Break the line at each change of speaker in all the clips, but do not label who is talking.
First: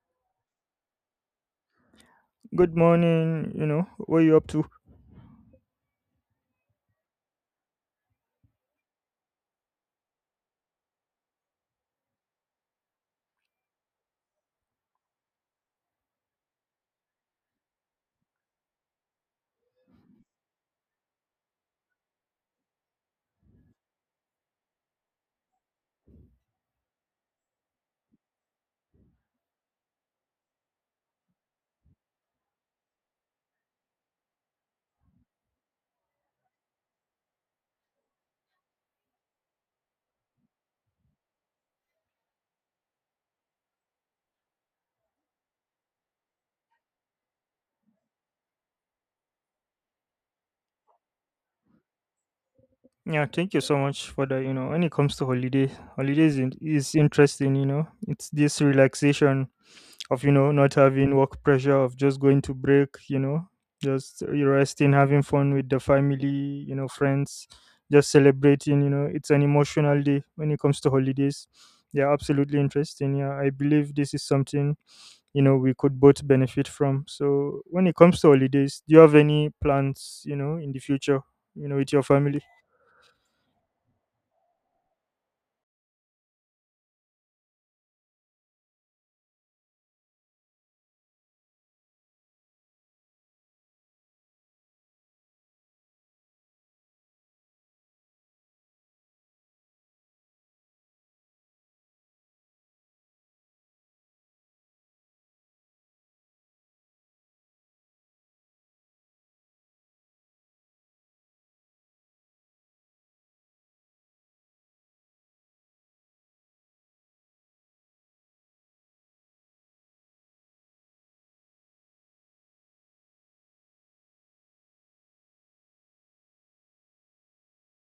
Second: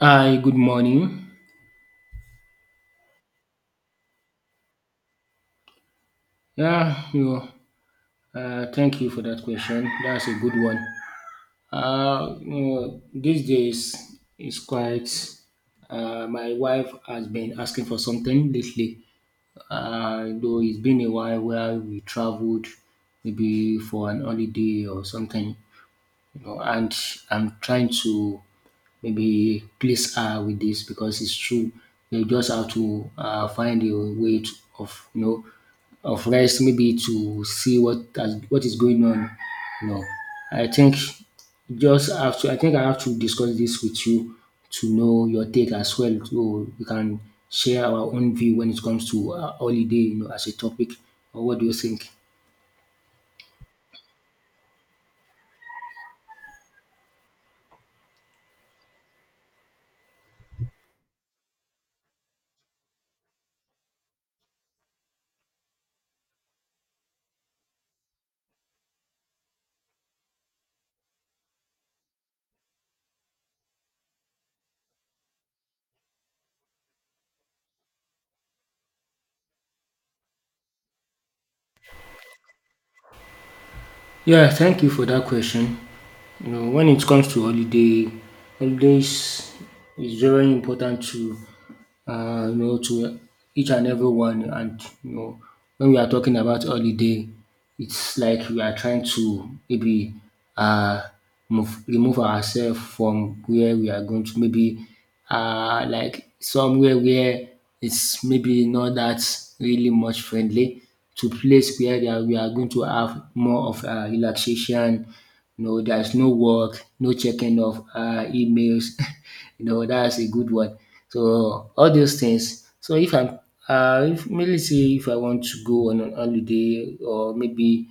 Hi, good morning.
Good morning. What you up to?
Yeah, you know, Thank you for that question. That's a good one. These days it's quite. My wife has been asking for something lately. Though it's been a while where we traveled, maybe for an holiday or something. You know, and I'm trying to maybe please her with this because it's true. You just have to find a way to, of you know of rest, maybe to see what is going on. You know, I think just have to. I think I have to discuss this with you to know your take as well, so we can share our own view when it comes to holiday. You know, as a topic. Or what do you think?
Yeah, thank you so much for that. When it comes to holiday, holidays is interesting. It's this relaxation of not having work pressure, of just going to break, just resting, having fun with the family, friends, just celebrating. It's an emotional day when it comes to holidays. Yeah, absolutely interesting. Yeah, I believe this is something we could both benefit from. So when it comes to holidays, do you have any plans, in the future, with your family?
Yeah, thank you for that question. You know, when it comes to holidays is very important to to each and everyone. And you know, when we are talking about holiday, it's like we are trying to uh, remove ourselves from where we are going to maybe like somewhere where it's maybe not that really much friendly to place where they are we are going to have more of relaxation. You know, there's no work, no checking of emails. You know, that's a good one. So all those things. So if maybe say if I want to go on a holiday or maybe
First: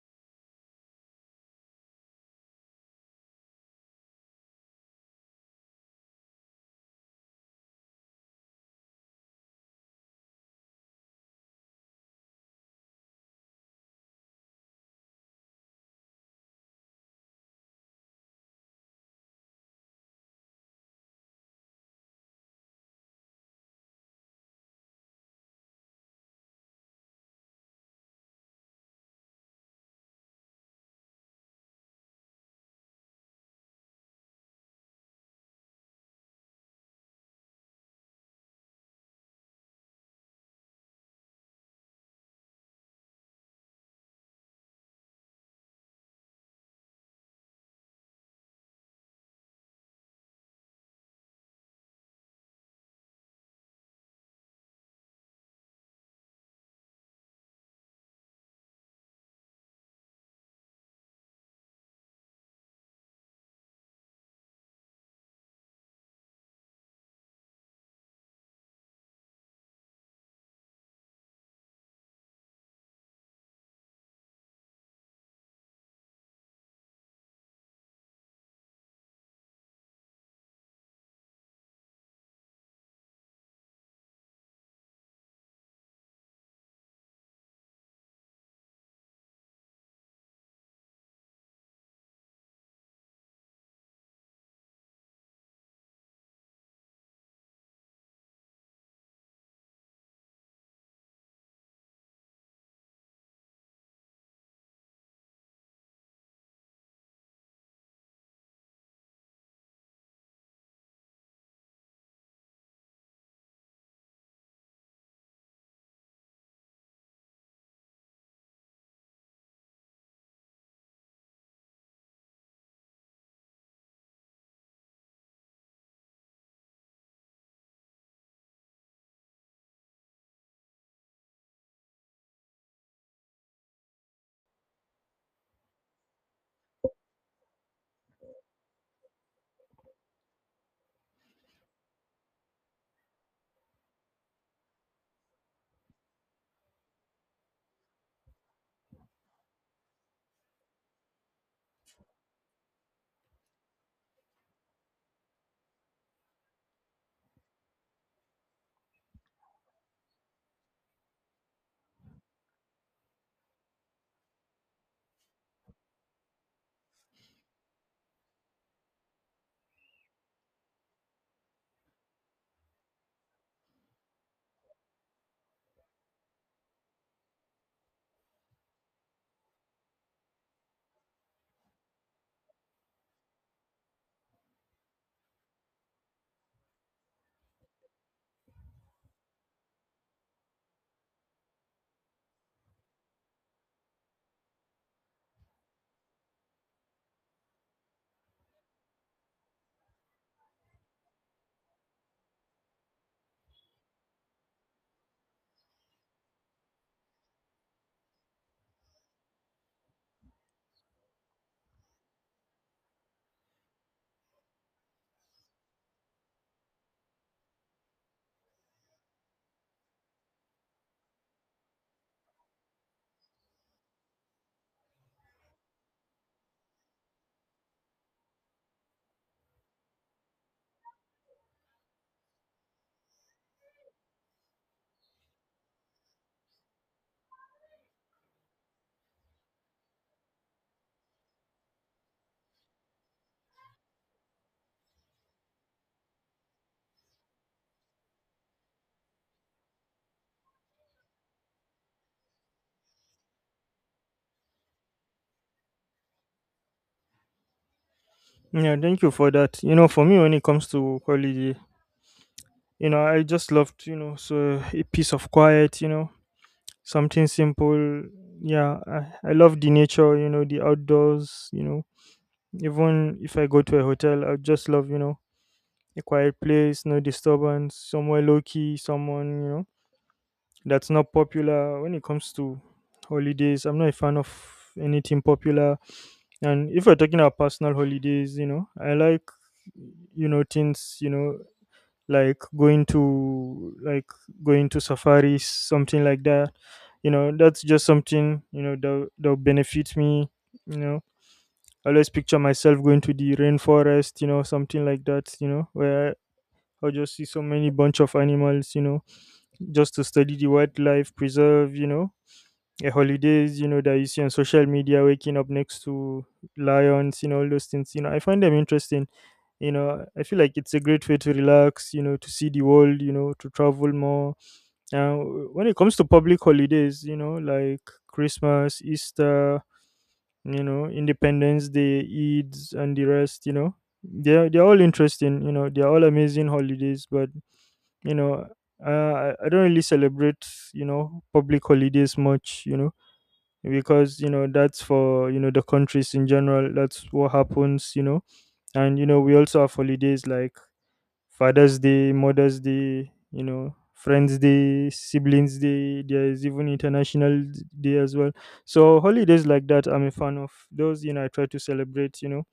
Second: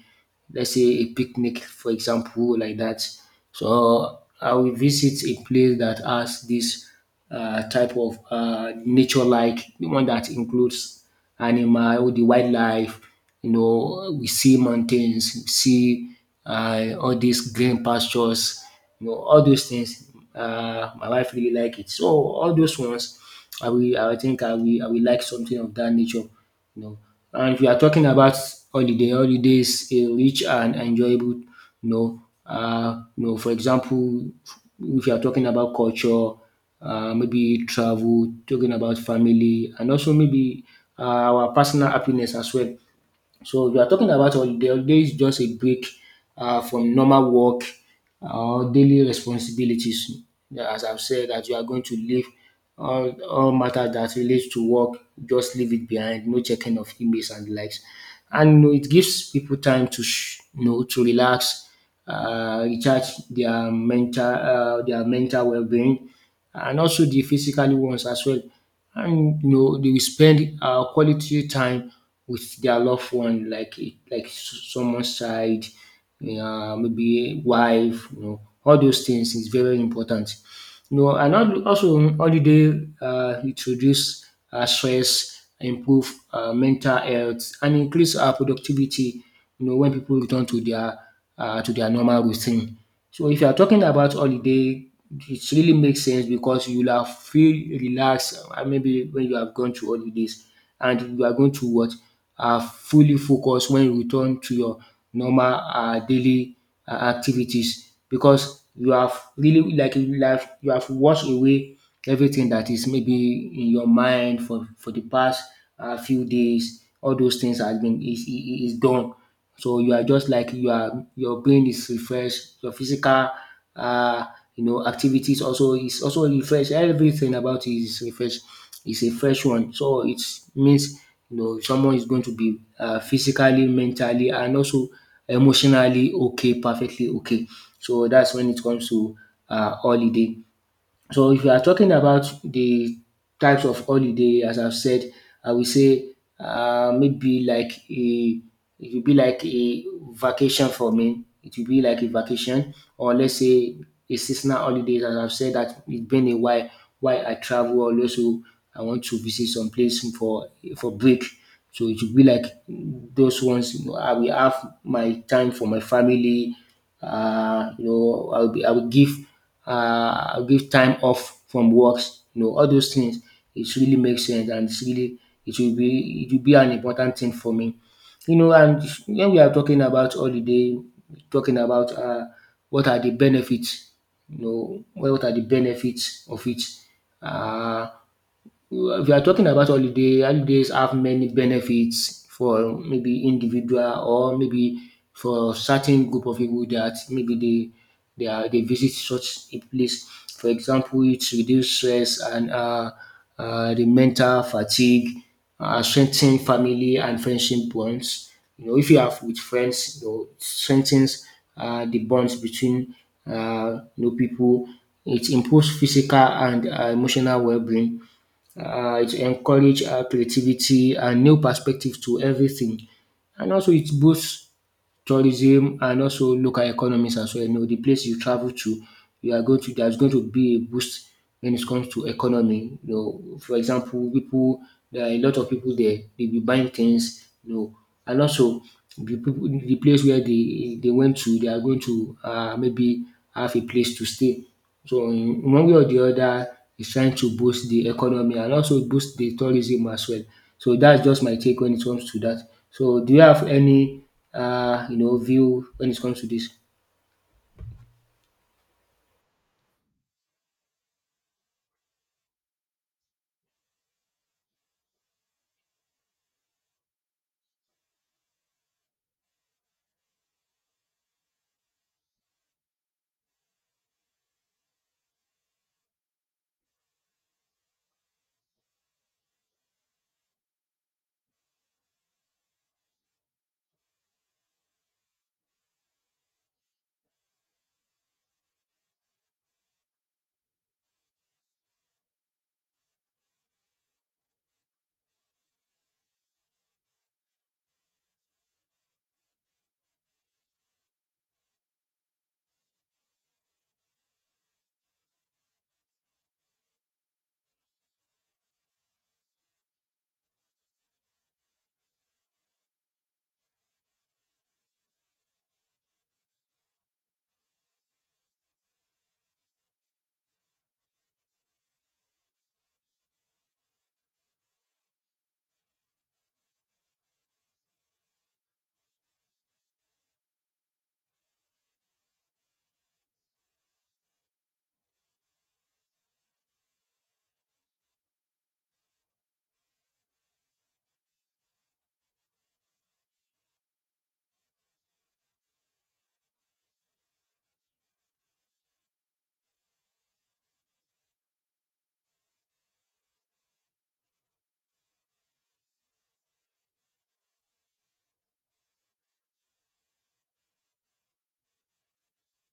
let's say a picnic for example like that. So I will visit a place that has this type of nature like the one that includes animal, all the wildlife, you know, we see mountains, we see all these green pastures, you know, all those things. My wife really like it. So all those ones I think I will like something of that nature, you know. And if you are talking about holiday, holiday is a rich and enjoyable, for example, if you are talking about culture, maybe travel, talking about family, and also maybe uh, our personal happiness as well. So we are talking about holiday. Holiday is just a break from normal work or daily responsibilities. Yeah, as I've said, that you are going to leave all matter that relates to work, just leave it behind. No checking of emails and the likes. And you know, it gives people time to to relax, recharge their mental well being, and also the physical ones as well, and you know they will spend quality time with their loved one, like someone's child, maybe wife. You know, all those things is very important. You know, and also holiday it reduce stress, improve mental health, and increase our productivity. You know, when people return to their normal routine. So if you are talking about holiday, it really makes sense because you'll have feel relaxed. Uh, maybe when you have gone to holidays, and you are going to what fully focus when you return to your normal daily activities because you have really like you have washed away everything that is maybe in your mind for the past few days. All those things has been is done. So you are just like your brain is refreshed, your physical uh you know activities also is also refreshed, everything about you is refreshed, is a fresh one. So it means you know someone is going to be physically, mentally, and also emotionally okay, perfectly okay. So that's when it comes to holiday. So if you are talking about the types of holiday, as I've said, I will say maybe like a it will be like a vacation for me. It will be like a vacation, or let's say a seasonal holiday. As I've said, that it's been a while why I travel always. So I want to visit some place for break. So it will be like those ones. You know, I will have my time for my family. I will give give time off from works. You know, all those things it really makes sense and it will be, an important thing for me. You know, and when we are talking about holiday, talking about what are the benefits, you know, what are the benefits of it. Uh, if you are talking about holiday, holidays have many benefits for maybe individual or maybe for certain group of people that maybe they visit such a place. For example, it reduce stress and the mental fatigue, strengthen family and friendship bonds. You know, if you have with friends, you know, it strengthens the bonds between people. It improves physical and emotional well-being, it encourages creativity and new perspective to everything. And also it boosts tourism and also local economies as well. You know, the place you travel to, you are going to there's going to be a boost when it comes to economy. You know, for example, people there are a lot of people there, they be buying things, you know, and also the place where they went to, they are going to maybe have a place to stay. So in one way or the other is trying to boost the economy and also boost the tourism as well. So that's just my take when it comes to that. So do you have any you know view when it comes to this?
Yeah, thank you for that. For me, when it comes to holiday, I just loved, so a piece of quiet, something simple. Yeah, I love the nature, the outdoors. Even if I go to a hotel, I just love, a quiet place, no disturbance, somewhere low key, someone, that's not popular. When it comes to holidays, I'm not a fan of anything popular. And if we're talking about personal holidays, I like, things, like going to, like going to safaris, something like that. That's just something, that'll benefit me. you know I always picture myself going to the rainforest, something like that, where I'll just see so many bunch of animals, just to study the wildlife preserve. A holidays, that you see on social media, waking up next to lions, all those things, I find them interesting. I feel like it's a great way to relax, to see the world, to travel more. Now, when it comes to public holidays, like Christmas, Easter, Independence Day, Eid, and the rest, they're all interesting, they're all amazing holidays, but, you know, I don't really celebrate, public holidays much, because that's for, the countries in general, that's what happens. And we also have holidays like Father's Day, Mother's Day, Friends Day, Siblings Day. There is even International Day as well. So holidays like that, I'm a fan of those. I try to celebrate, You know,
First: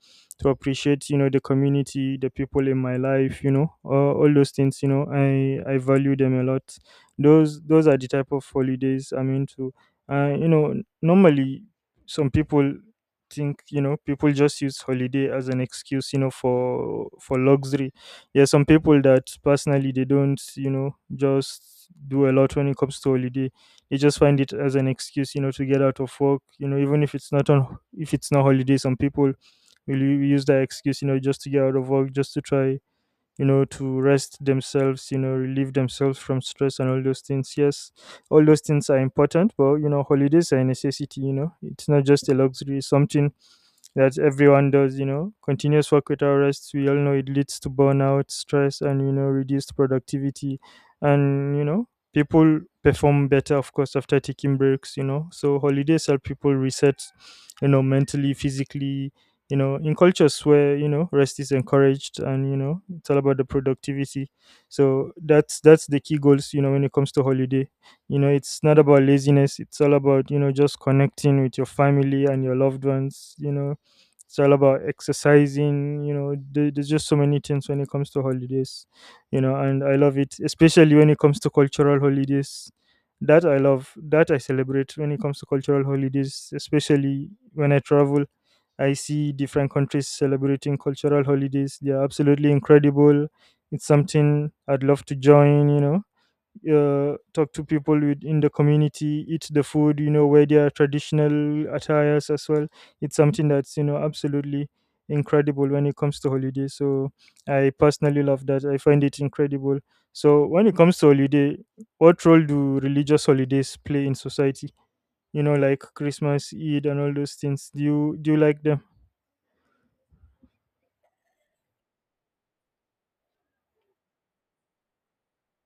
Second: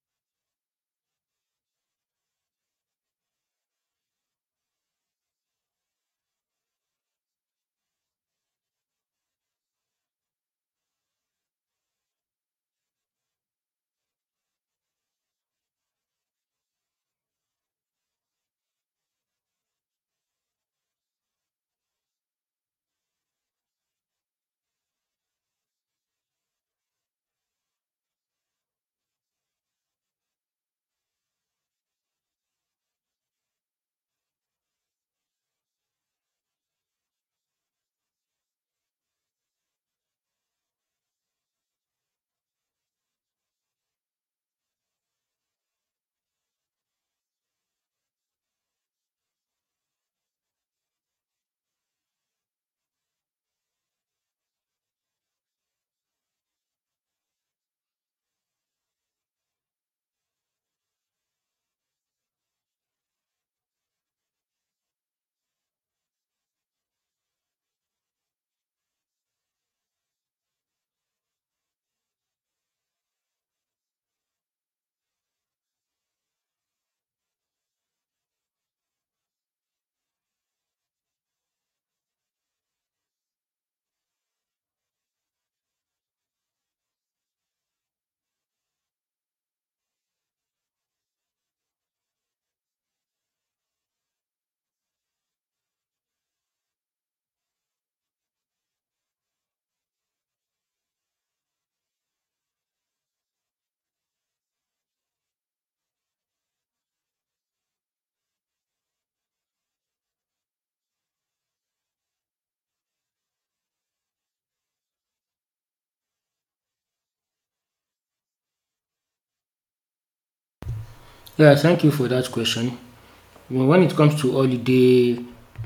to appreciate You know, the community, the people in my life. All those things. I value them a lot. Those are the type of holidays I'm into. Uh, you know, normally some people think people just use holiday as an excuse, for luxury. Yeah, some people that personally they don't, just do a lot when it comes to holiday. They just find it as an excuse, to get out of work. Even if it's not holiday, some people will use that excuse, just to get out of work, just to try, to rest themselves, relieve themselves from stress and all those things. Yes, all those things are important, but holidays are a necessity. It's not just a luxury. It's something that everyone does. Continuous work without rest, we all know it leads to burnout, stress, and, reduced productivity. And, people perform better, of course, after taking breaks. So holidays help people reset, mentally, physically, in cultures where, rest is encouraged and, it's all about the productivity. So that's the key goals, when it comes to holiday. It's not about laziness, it's all about, just connecting with your family and your loved ones, it's all about exercising. There's just so many things when it comes to holidays. And I love it, especially when it comes to cultural holidays, that I love, that I celebrate. When it comes to cultural holidays, especially when I travel, I see different countries celebrating cultural holidays. They are absolutely incredible. It's something I'd love to join. Talk to people with, in the community, eat the food, wear their traditional attires as well. It's something that's, absolutely incredible when it comes to holiday. So I personally love that. I find it incredible. So when it comes to holiday, what role do religious holidays play in society? Like Christmas, Eid, and all those things. Do you like them?
Yeah, thank you for that question. Well, when it comes to holiday,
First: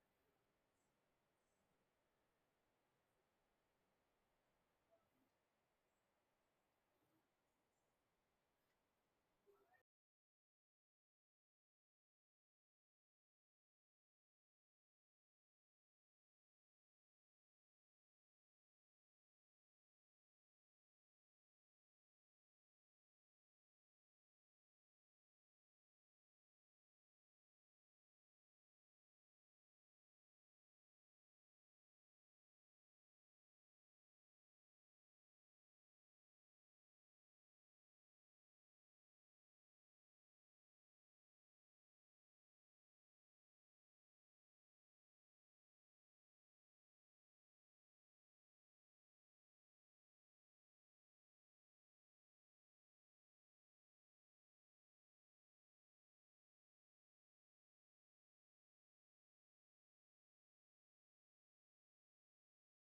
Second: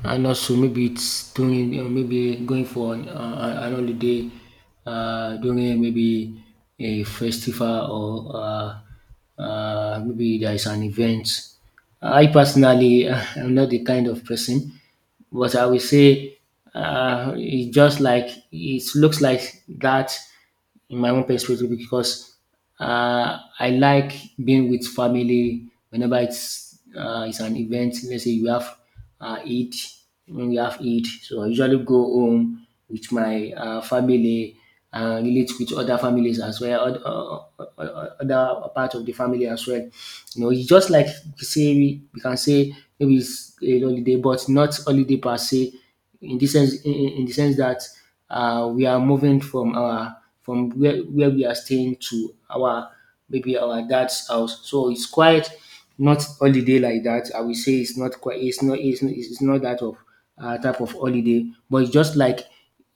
and also maybe it's during, you know, maybe going for an holiday during maybe a festival or maybe there is an event. I personally am not the kind of person, but I will say it's just like it looks like that in my own perspective because I like being with family whenever it's an event. Let's say you have Eid, when we have Eid, so I usually go home with my family and relate with other families as well, other part of the family as well. You know, it's just like we can say maybe it's a holiday, but not holiday per se. In this sense, in the sense that we are moving from our from where we are staying to our maybe our dad's house. So it's quite not holiday like that. I will say it's not quite. It's not. It's not. It's not that of type of holiday, but it's just like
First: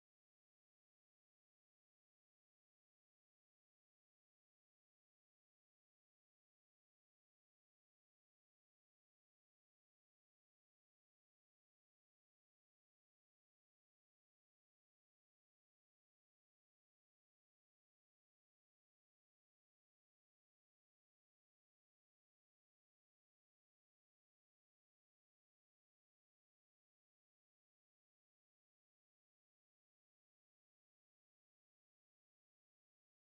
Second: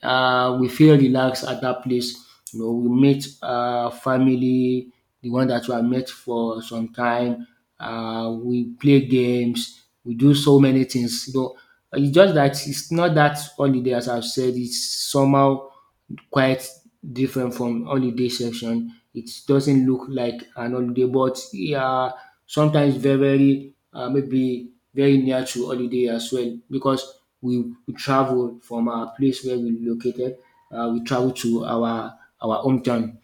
we feel relaxed at that place. You know, we meet family, the one that we have met for some time. We play games. We do so many things. You know, it's just that it's not that holiday as I've said. It's somehow quite different from holiday section. It doesn't look like an holiday, but yeah, sometimes very, very maybe very near to holiday as well because we travel from our place where we located, we travel to our hometown,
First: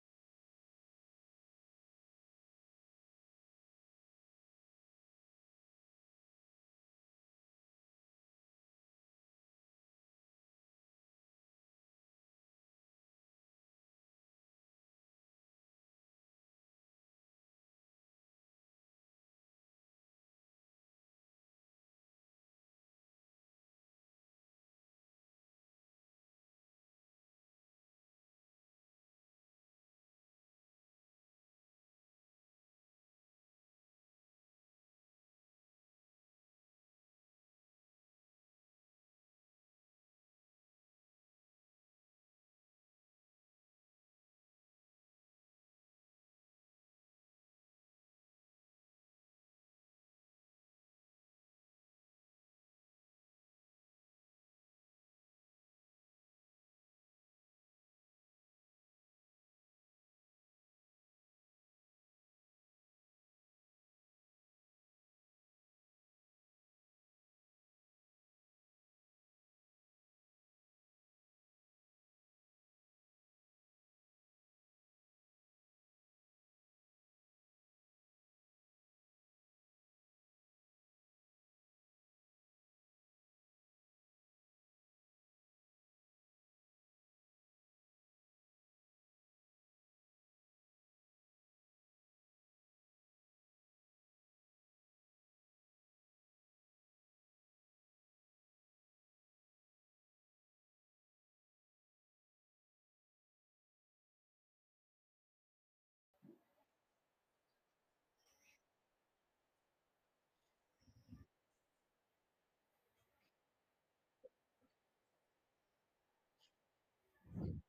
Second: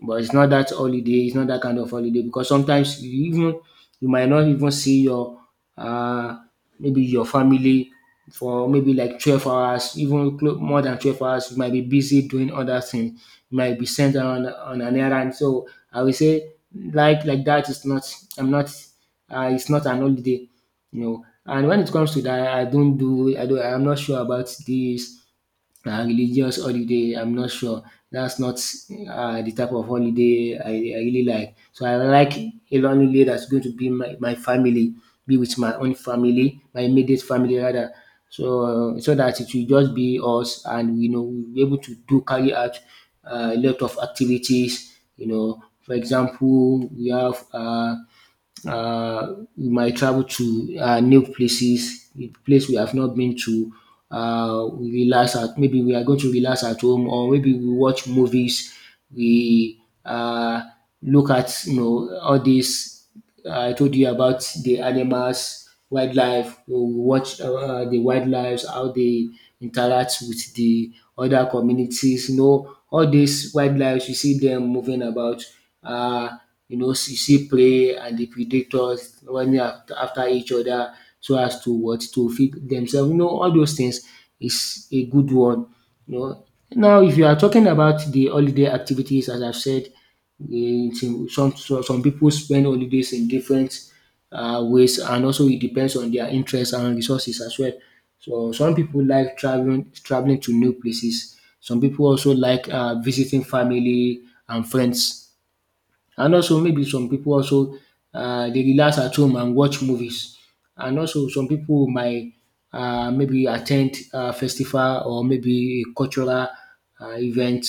but it's not that holiday, it's not that kind of holiday because sometimes you even you might not even see your uh maybe your family for maybe like 12 hours, even more than 12 hours. You might be busy doing other things, you might be sent on an errand. So I will say like that is not, I'm not, it's not an holiday, you know. And when it comes to that, I don't do, I don't, I'm not sure about this religious holiday. I'm not sure. That's not the type of holiday I really like. So I like a long holiday that's going to be my family, be with my own family, my immediate family rather. So that it will just be us, and you know we'll be able to do carry out a lot of activities. You know, for example, we have. We might travel to new places, a place we have not been to. We are going to relax at home, or maybe we watch movies. We look at you know all these. I told you about the animals wildlife. We watch the wildlives, how they interact with the other communities. You know, all these wildlives, you see them moving about. Uh, you know, you see prey and the predators running after each other so as to what to feed themselves. You know, all those things is a good one. You know, now if you are talking about the holiday activities, as I've said, some people spend holidays in different ways and also it depends on their interests and resources as well. So some people like traveling to new places. Some people also like visiting family and friends. And also maybe some people also they relax at home and watch movies. And also some people might maybe attend, ten festival or maybe a cultural event.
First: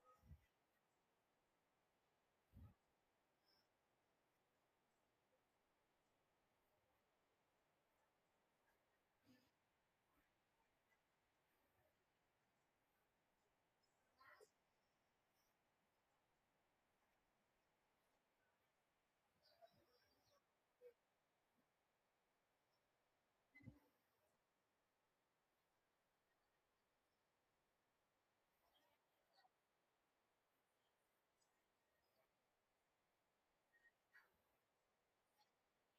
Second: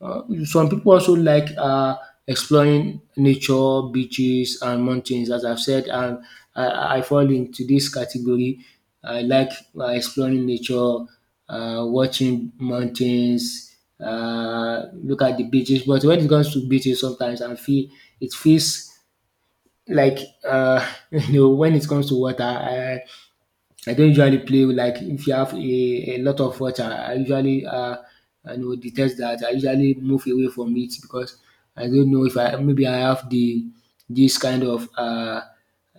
Some people also like exploring nature, beaches and mountains as I've said, and I fall into this category. I like exploring nature, watching mountains, look at the beaches. But when it comes to beaches, sometimes I feel it feels like you know, when it comes to water, I don't usually play with, like, if you have a lot of water, I usually I know detest that. I usually move away from it because I don't know if I, maybe I have the this kind of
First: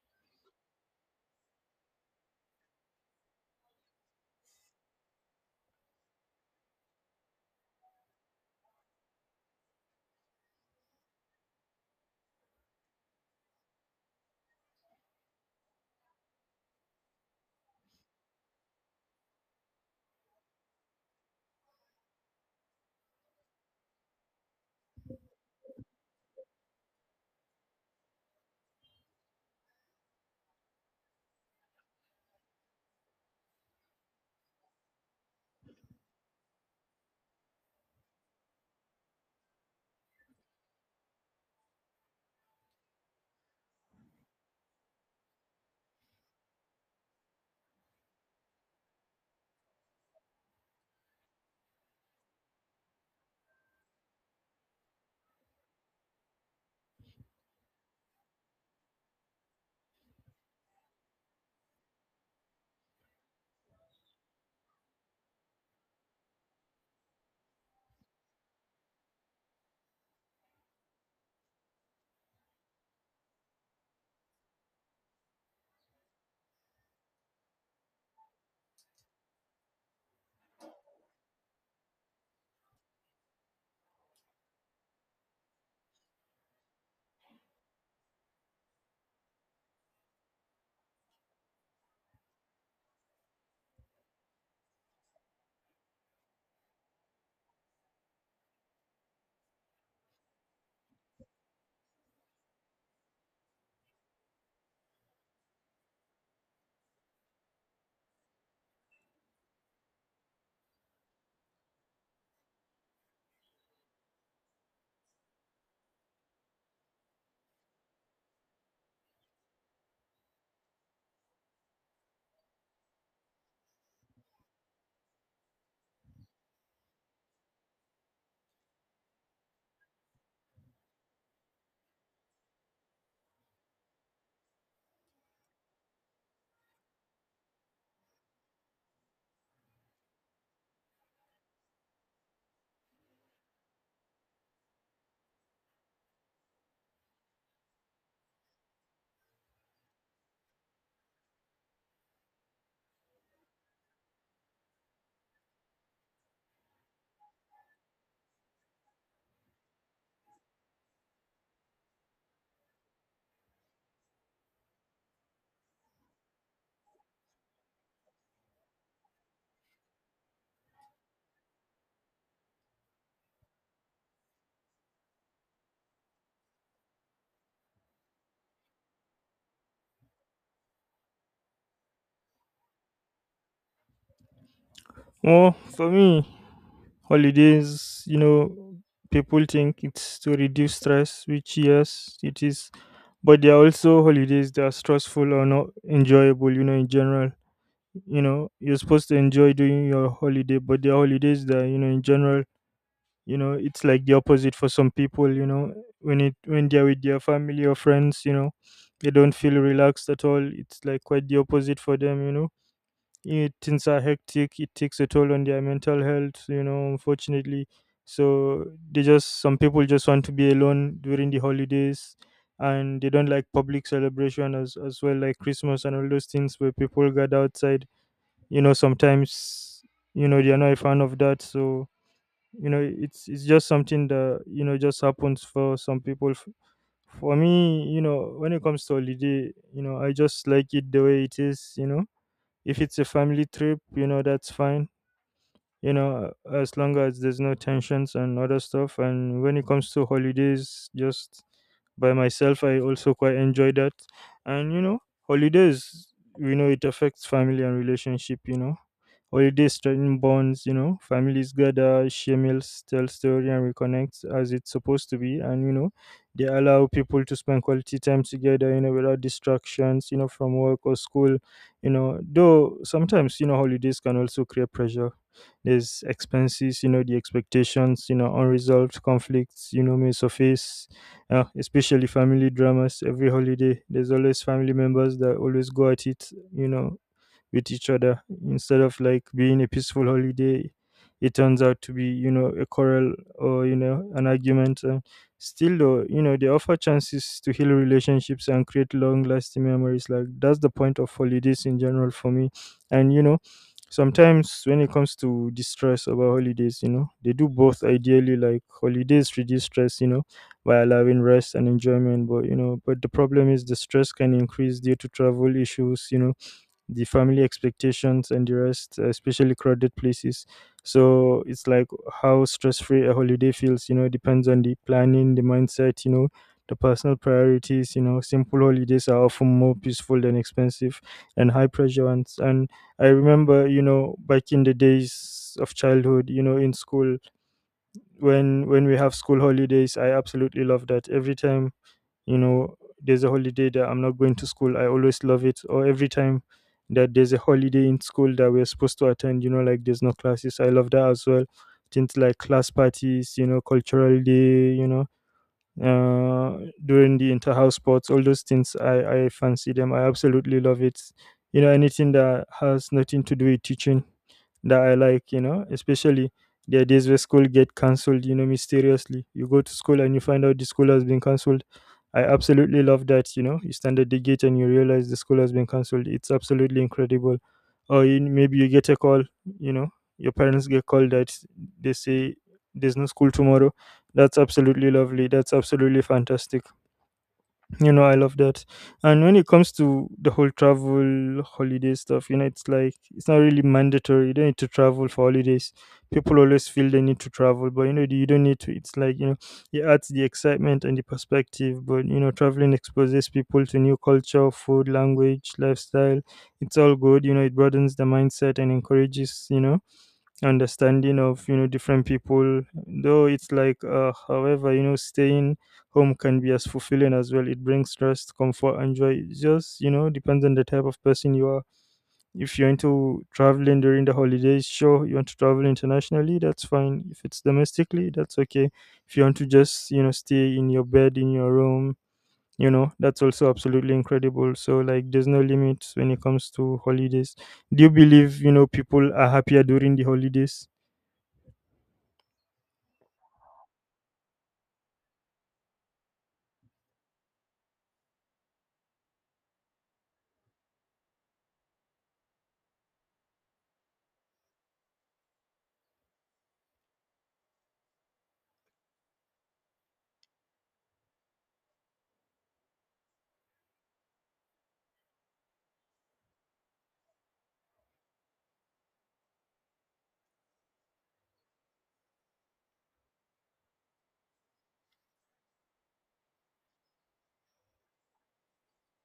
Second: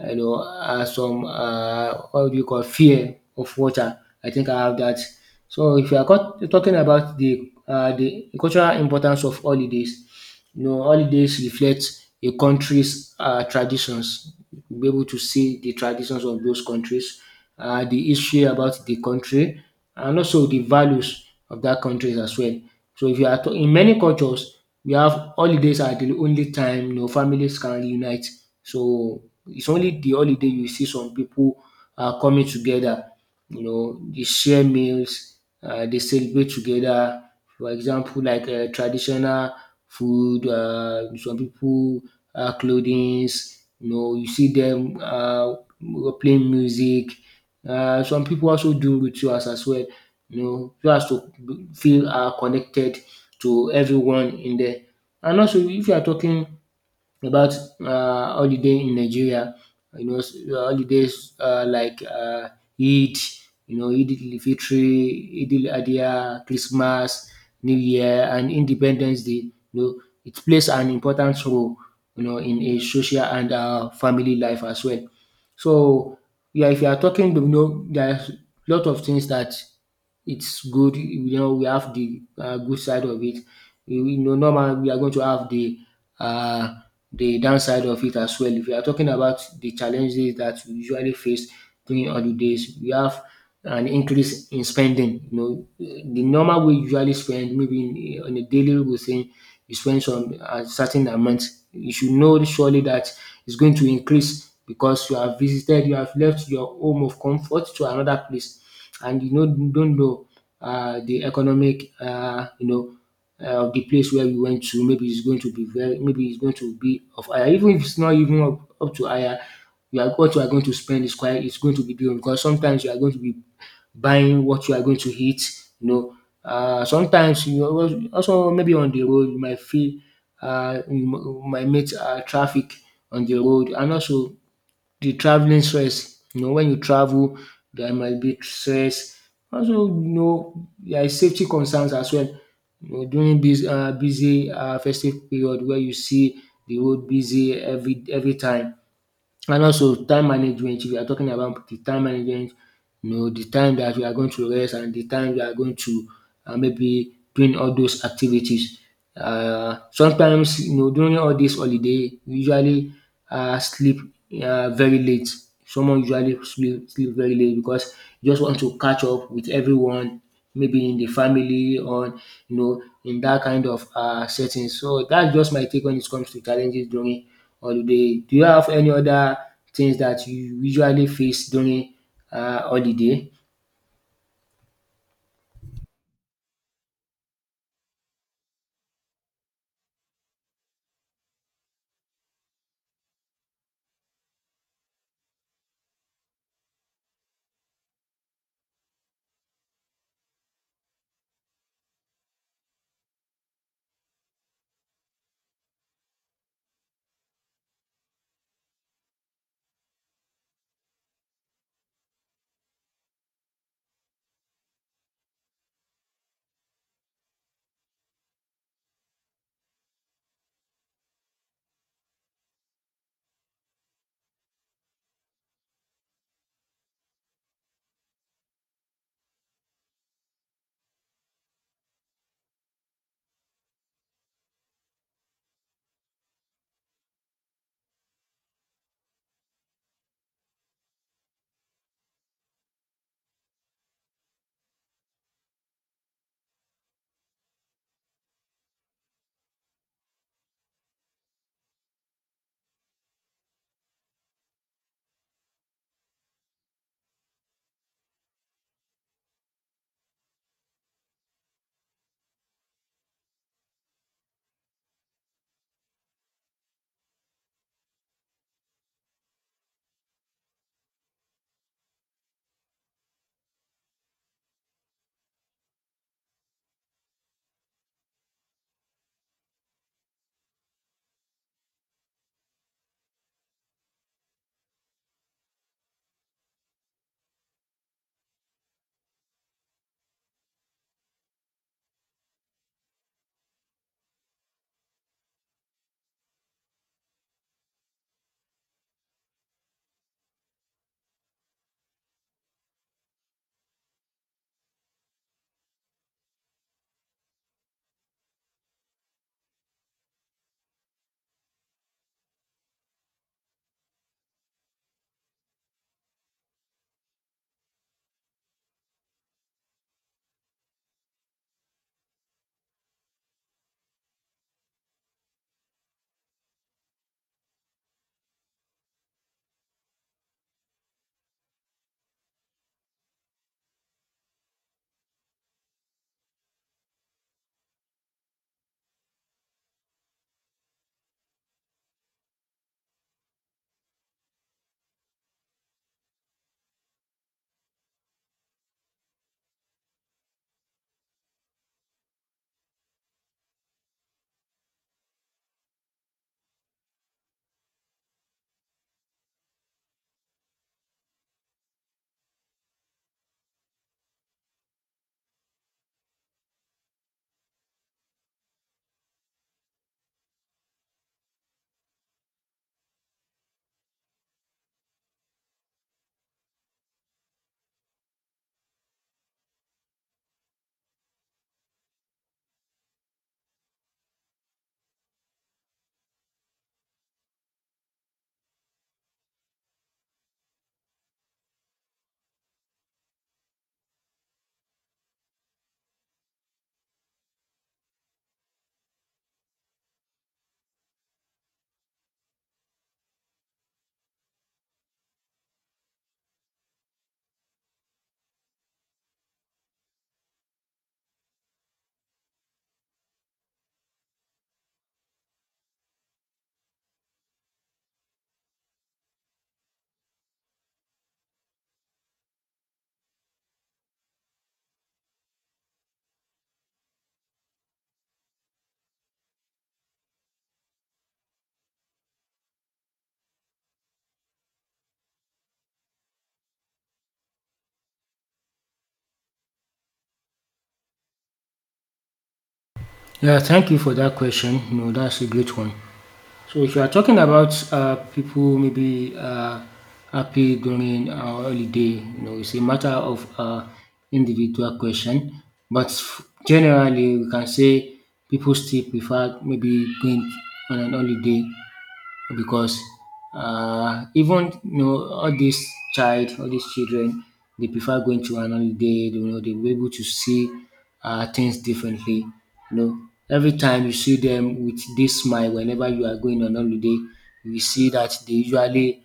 you know, some what do you call fear of water. I think I have that. So if you are talking about the cultural importance of holidays, you know, holidays reflect a country's traditions. You'll be able to see the traditions of those countries, the history about the country, and also the values of that country as well. So, if you are in many cultures, we have holidays are the only time, you know, families can reunite. So it's only the holiday you see some people are coming together. You know, they share meals, they celebrate together. For example, like, traditional food, some people clothings. You know, you see them playing music. Some people also do rituals as well. You know, so as to feel connected to everyone in there. And also, if you are talking about holiday in Nigeria. You know, holidays like, Eid, you know, Eid al-Fitri, Eid al-Adha, Christmas, New Year, and Independence Day. You know, it plays an important role, you know, in a social and family life as well. So, yeah, if you are talking, you know, there's a lot of things that it's good. You know, we have the good side of it. You know, normal we are going to have uh, the downside of it as well. If you are talking about the challenges that we usually face during holidays, we have an increase in spending. You know, the normal way you usually spend, maybe in, on a daily routine, you spend some a certain amount. You should know surely that it's going to increase because you have visited, you have left your home of comfort to another place, and you know don't know the economic, you know, of the place where we went to. Maybe it's going to be very, maybe it's going to be of higher. Even if it's not even up, up to higher, you are what you are going to spend is quite it's going to be doing because sometimes you are going to be buying what you are going to eat. You know, sometimes you also maybe on the road you might feel you might meet traffic on the road, and also the traveling stress. You know, when you travel, there might be stress. Also, you know, there is safety concerns as well. You know, during this busy festive period where you see the road busy every time. And also time management, if you are talking about the time management, you know, the time that you are going to rest and the time you are going to maybe doing all those activities. Sometimes, you know, during all this holiday, we usually sleep very late. Someone usually sleep very late because you just want to catch up with everyone, maybe in the family or, you know, in that kind of setting. So that's just my take when it comes to challenges during holiday. Do you have any other things that you usually face during holiday?
Well, for me, holidays, people think it's to reduce stress, which yes, it is. But there are also holidays that are stressful or not enjoyable, in general. You're supposed to enjoy doing your holiday, but there are holidays that, in general, it's like the opposite for some people, when they're with their family or friends, they don't feel relaxed at all. It's like quite the opposite for them, it things are hectic. It takes a toll on their mental health, unfortunately. So they just, some people just want to be alone during the holidays and they don't like public celebration as well, like Christmas and all those things where people gather outside. Sometimes they are not a fan of that. So, it's just something that, just happens for some people. For me, when it comes to holiday, I just like it the way it is. If it's a family trip, that's fine. As long as there's no tensions and other stuff. And when it comes to holidays, just by myself, I also quite enjoy that. And, holidays, we know it affects family and relationship. Holidays strengthen bonds, families gather, share meals, tell story and reconnect as it's supposed to be. And, they allow people to spend quality time together, without distractions, from work or school, though sometimes, holidays can also create pressure. There's expenses, the expectations, unresolved conflicts, may surface, especially family dramas every holiday. There's always family members that always go at it, you know, with each other instead of like being a peaceful holiday. It turns out to be a quarrel or an argument. And still though, they offer chances to heal relationships and create long lasting memories. Like, that's the point of holidays in general for me. And sometimes when it comes to distress about holidays, they do both ideally. Like, holidays reduce stress, by allowing rest and enjoyment, but but the problem is the stress can increase due to travel issues, the family expectations and the rest, especially crowded places. So it's like how stress free a holiday feels, depends on the planning, the mindset, the personal priorities. Simple holidays are often more peaceful than expensive and high pressure ones. And I remember, back in the days of childhood, in school, when we have school holidays, I absolutely love that. Every time there's a holiday that I'm not going to school, I always love it. Or every time that there's a holiday in school that we're supposed to attend, like there's no classes, I love that as well. Things like class parties, cultural day, uh during the inter-house sports, all those things, I fancy them. I absolutely love it. Anything that has nothing to do with teaching, that I like, especially there are days where school get cancelled, mysteriously. You go to school and you find out the school has been cancelled. I absolutely love that. You stand at the gate and you realize the school has been cancelled. It's absolutely incredible. Or you, maybe you get a call, you know, your parents get called that they say there's no school tomorrow. That's absolutely lovely. That's absolutely fantastic, I love that. And when it comes to the whole travel holiday stuff, it's like it's not really mandatory. You don't need to travel for holidays. People always feel they need to travel, but you don't need to. It's like, it adds the excitement and the perspective. But traveling exposes people to new culture, food, language, lifestyle. It's all good. It broadens the mindset and encourages, understanding of different people, though it's like however, staying home can be as fulfilling as well. It brings rest, comfort and joy. It just, depends on the type of person you are. If you're into traveling during the holidays, sure, you want to travel internationally, that's fine. If it's domestically, that's okay. If you want to just, stay in your bed, in your room, that's also absolutely incredible. So like there's no limits when it comes to holidays. Do you believe people are happier during the holidays?
Yeah, thank you for that question. No, that's a great one. So if you are talking about people maybe happy during holiday, you know, it's a matter of individual question. But generally, we can say people still prefer maybe going on an holiday because, even you know all these child all these children, they prefer going to an holiday. You know, they dey able to see things differently. You know, every time you see them with this smile, whenever you are going on holiday, you will see that they usually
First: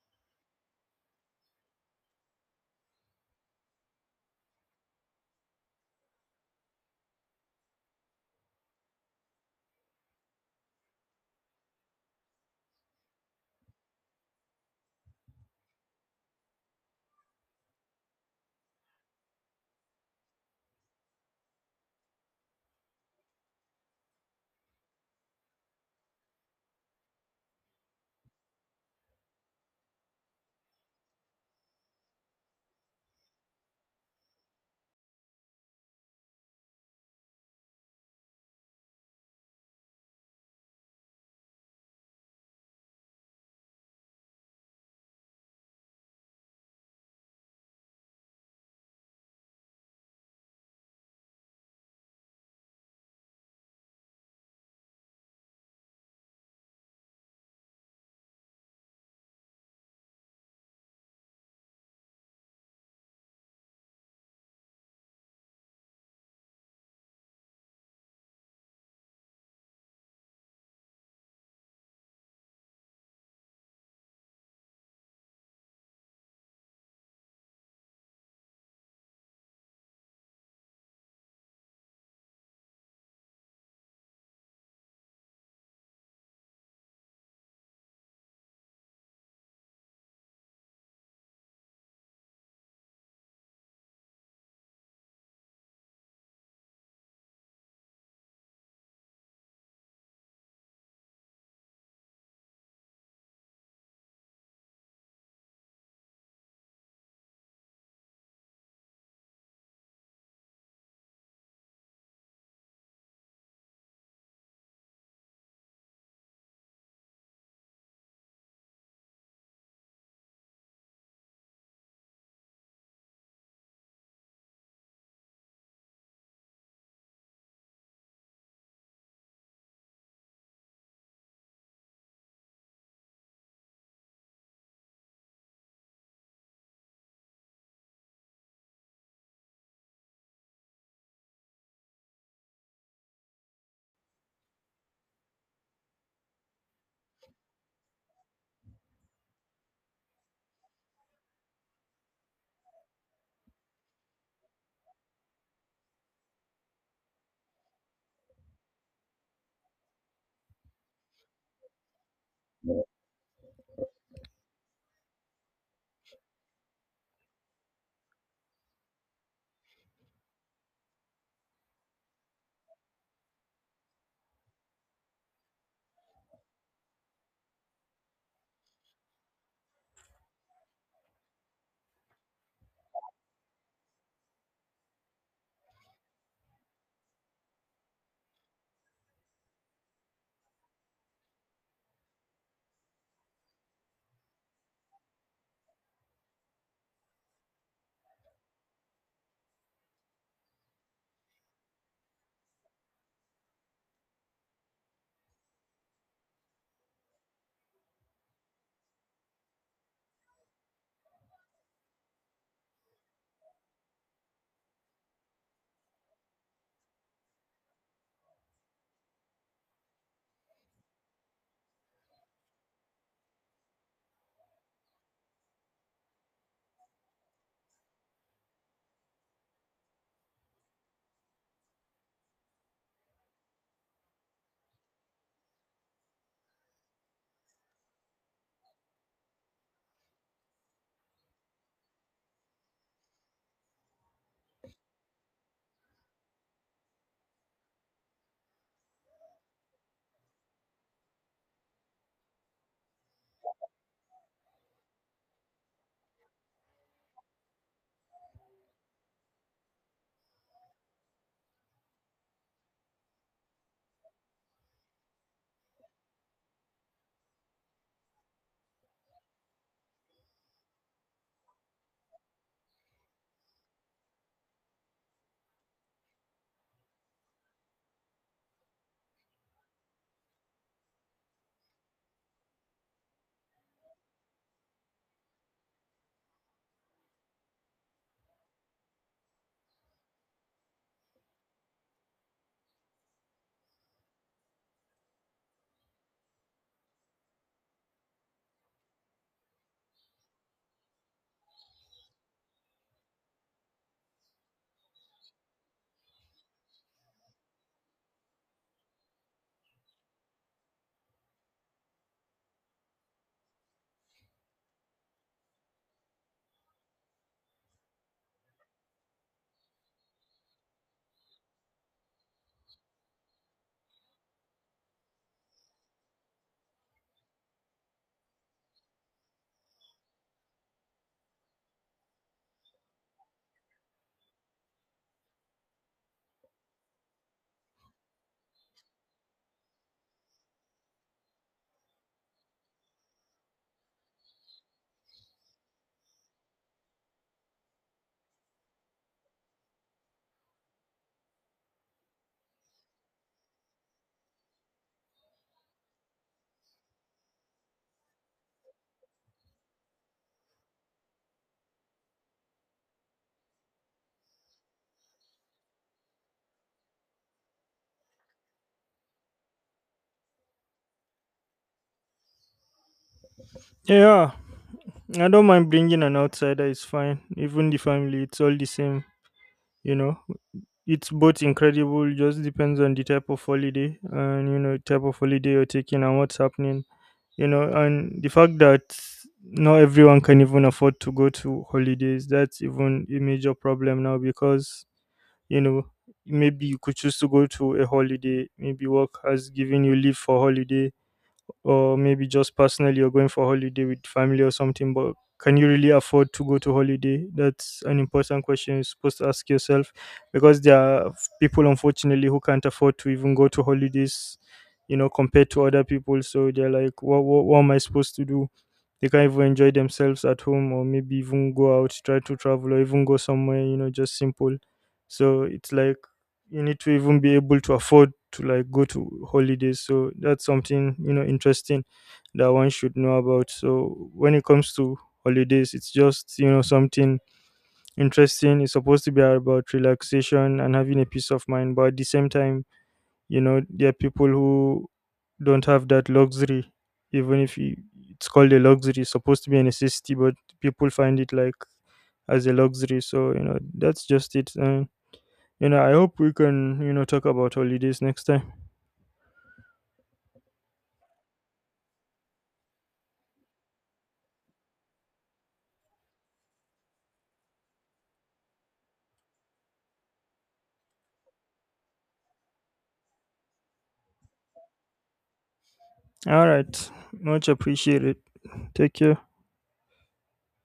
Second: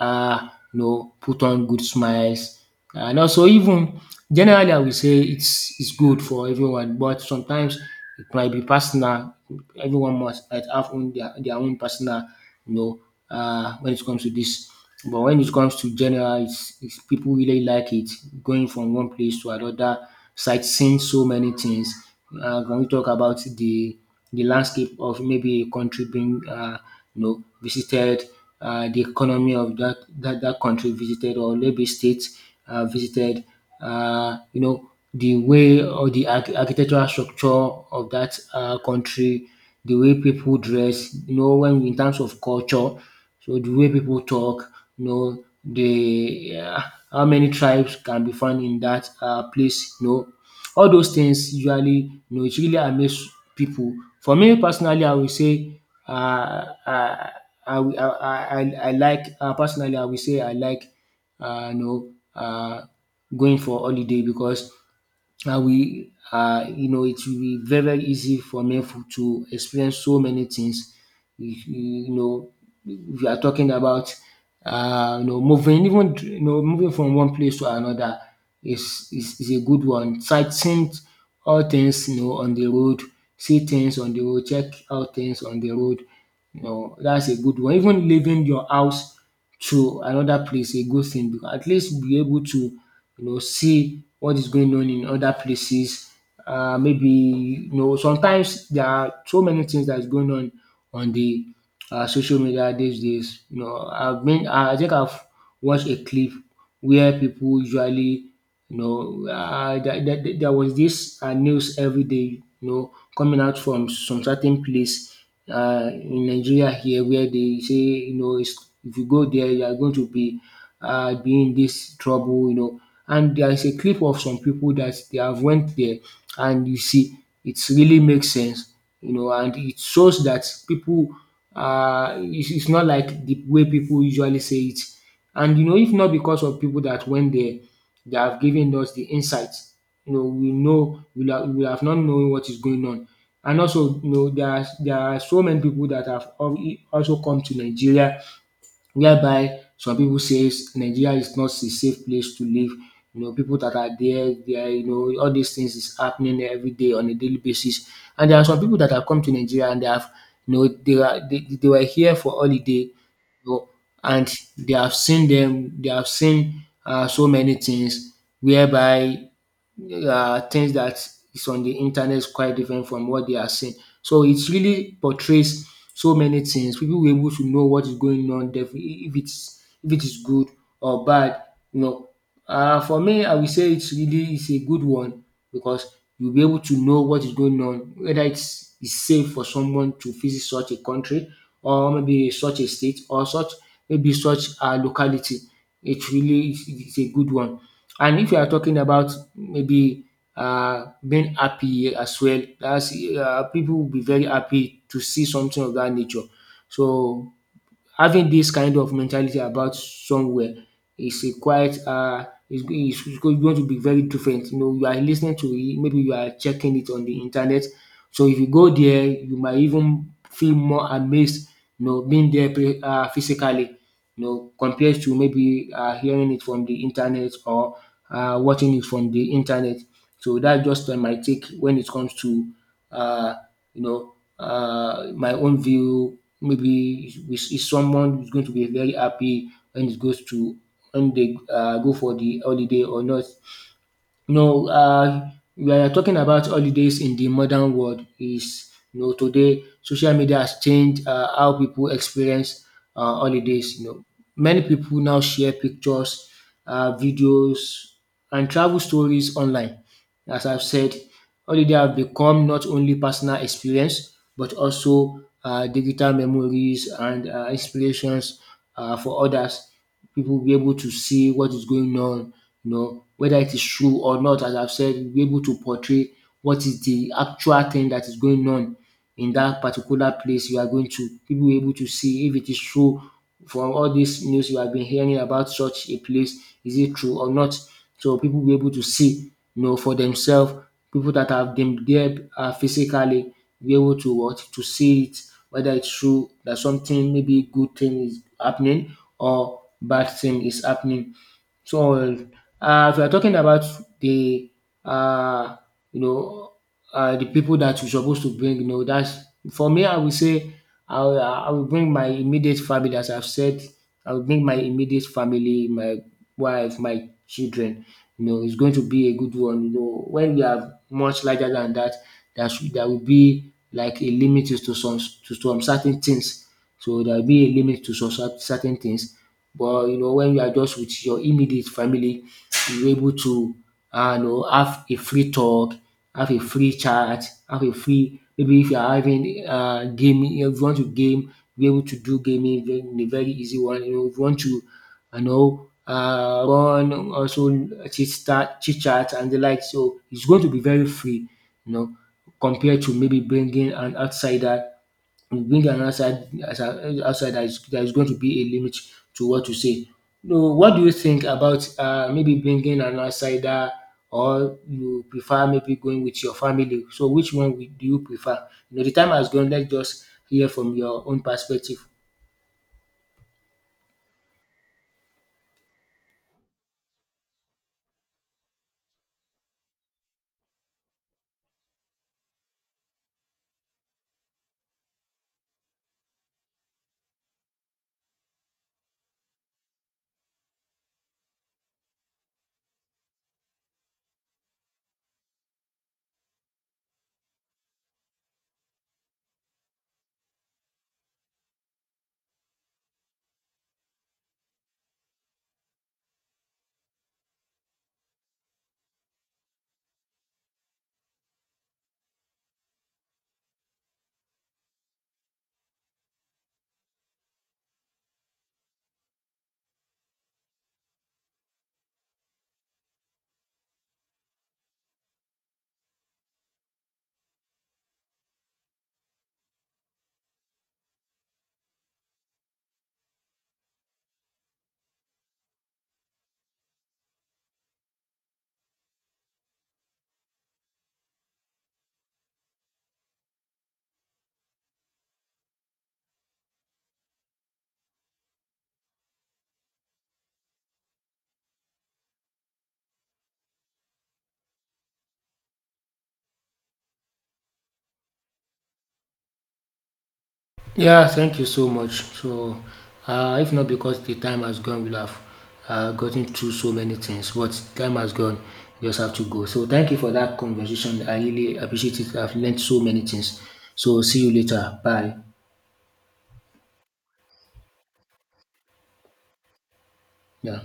you know, put on good smiles. And also even generally I will say it's good for everyone, but sometimes it might be personal. Everyone must might have own their own personal, you know, when it comes to this. But when it comes to general, it's people really like it, going from one place to another, sightseeing so many things. Can we talk about the landscape of maybe a country being, you know, visited, the economy of that, that country visited, or maybe state visited. You know, the way or the architectural structure of that country, the way people dress. You know, when in terms of culture, so the way people talk. You know the how many tribes can be found in that place. You know all those things usually, you know, it really amaze people. For me personally I will say uh, uh, I I I like, personally I will say I like you know um going for holiday because I will you know it will be very very easy for me to experience so many things. If if you are talking about you know moving, even you know moving from one place to another is a good one. Sight-seeing all things you know on the road, see things on the road, check out things on the road. You know, that's a good one. Even leaving your house to another place a good thing, because at least you be able to you know see what is going on in other places. Maybe you know sometimes there are so many things that's going on the social media these days. You know, I think I've watched a clip where people usually you know, there was this news every day, you know, coming out from some certain place in Nigeria here, where they say, you know, it's, if you go there, you are going to be in this trouble, you know. And there is a clip of some people that they have went there, and you see, it really makes sense, you know, and it shows that people, it's not like the way people usually say it. And you know, if not because of people that went there, they have given us the insights. You know we will have not known what is going on. And also, you know, there are so many people that have also come to Nigeria, whereby some people says Nigeria is not a safe place to live. You know, people that are there, they are, you know, all these things is happening everyday on a daily basis, and there are some people that have come to Nigeria and they have, you know, they are they were here for holiday, you know, and they have seen them. They have seen so many things whereby things that is on the internet is quite different from what they are seeing. So it really portrays so many things. People will be able to know what is going on there, if it's if it is good or bad. You know, for me I will say it's really it's a good one because you'll be able to know what is going on, whether it's safe for someone to visit such a country or maybe such a state or such maybe such a locality. It really is a good one. And if you are talking about maybe being happy as well. That's people will be very happy to see something of that nature. So having this kind of mentality about somewhere is a quite is is going to be very different. You know, you are listening to it, maybe you are checking it on the internet. So if you go there, you might even feel more amazed, you know, being there physically, you know, compared to maybe hearing it from the internet or watching it from the internet. So that's just my take when it comes to uh you know my own view. Maybe is someone who's going to be very happy when it goes to when they go for the holiday or not. No, we are talking about holidays in the modern world is, you know, today social media has changed, how people experience holidays. You know, many people now share pictures, videos, and travel stories online. As I've said, holiday have become not only personal experience but also digital memories and inspirations for others. People will be able to see what is going on, you know, whether it is true or not. As I've said, we'll be able to portray what is the actual thing that is going on in that particular place you are going to. People will be able to see if it is true from all this news you have been hearing about such a place. Is it true or not? So people will be able to see, you know, for themselves, people that have been there physically, be able to what to see it, whether it's true that something maybe good thing is happening or bad thing is happening. So, if we are talking about the uh, you know the people that you're supposed to bring, you know, that's for me. I will say I will bring my immediate family, as I've said. I will bring my immediate family, my wife, my children. You know, it's going to be a good one. You know, when we are much larger than that, that there will be like a limit to some certain things. So there will be a limit to certain things. But you know, when you are just with your immediate family, you're able to have a free talk, have a free chat, have a free, maybe if you are having gaming, if you want to game, be able to do gaming very in a very easy one. You know, if you want to, you know, run also chit chat and the like. So it's going to be very free, you know, compared to maybe bringing an outsider. Being an outside as an outsider is there, is going to be a limit to what you say. No, what do you think about maybe bringing an outsider or you prefer maybe going with your family? So which one do you prefer? You know, the time has gone, let's just hear from your own perspective.
Yeah, I don't mind bringing an outsider. It's fine. Even the family, it's all the same. You know, it's both incredible. Just depends on the type of holiday and type of holiday you're taking and what's happening. And the fact that not everyone can even afford to go to holidays. That's even a major problem now, because you know maybe you could choose to go to a holiday. Maybe work has given you leave for holiday, or maybe just personally you're going for holiday with family or something. But can you really afford to go to holiday? That's an important question you're supposed to ask yourself, because there are people, unfortunately, who can't afford to even go to holidays, compared to other people. So they're like, what am I supposed to do? They can't even enjoy themselves at home or maybe even go out, try to travel or even go somewhere, just simple. So it's like you need to even be able to afford to like go to holidays. So that's something, interesting, that one should know about. So when it comes to holidays, it's just, something interesting. It's supposed to be about relaxation and having a peace of mind, but at the same time, there are people who don't have that luxury. Even if you, It's called a luxury, it's supposed to be a necessity, but people find it like as a luxury. So that's just it. I hope we can, talk about holidays next time.
Yeah, thank you so much. So, if not because the time has gone, we'll have gotten through so many things, but time has gone. We just have to go. So, thank you for that conversation. I really appreciate it. I've learned so many things. So, see you later. Bye.
All right. Much appreciated. Take care.
Yeah.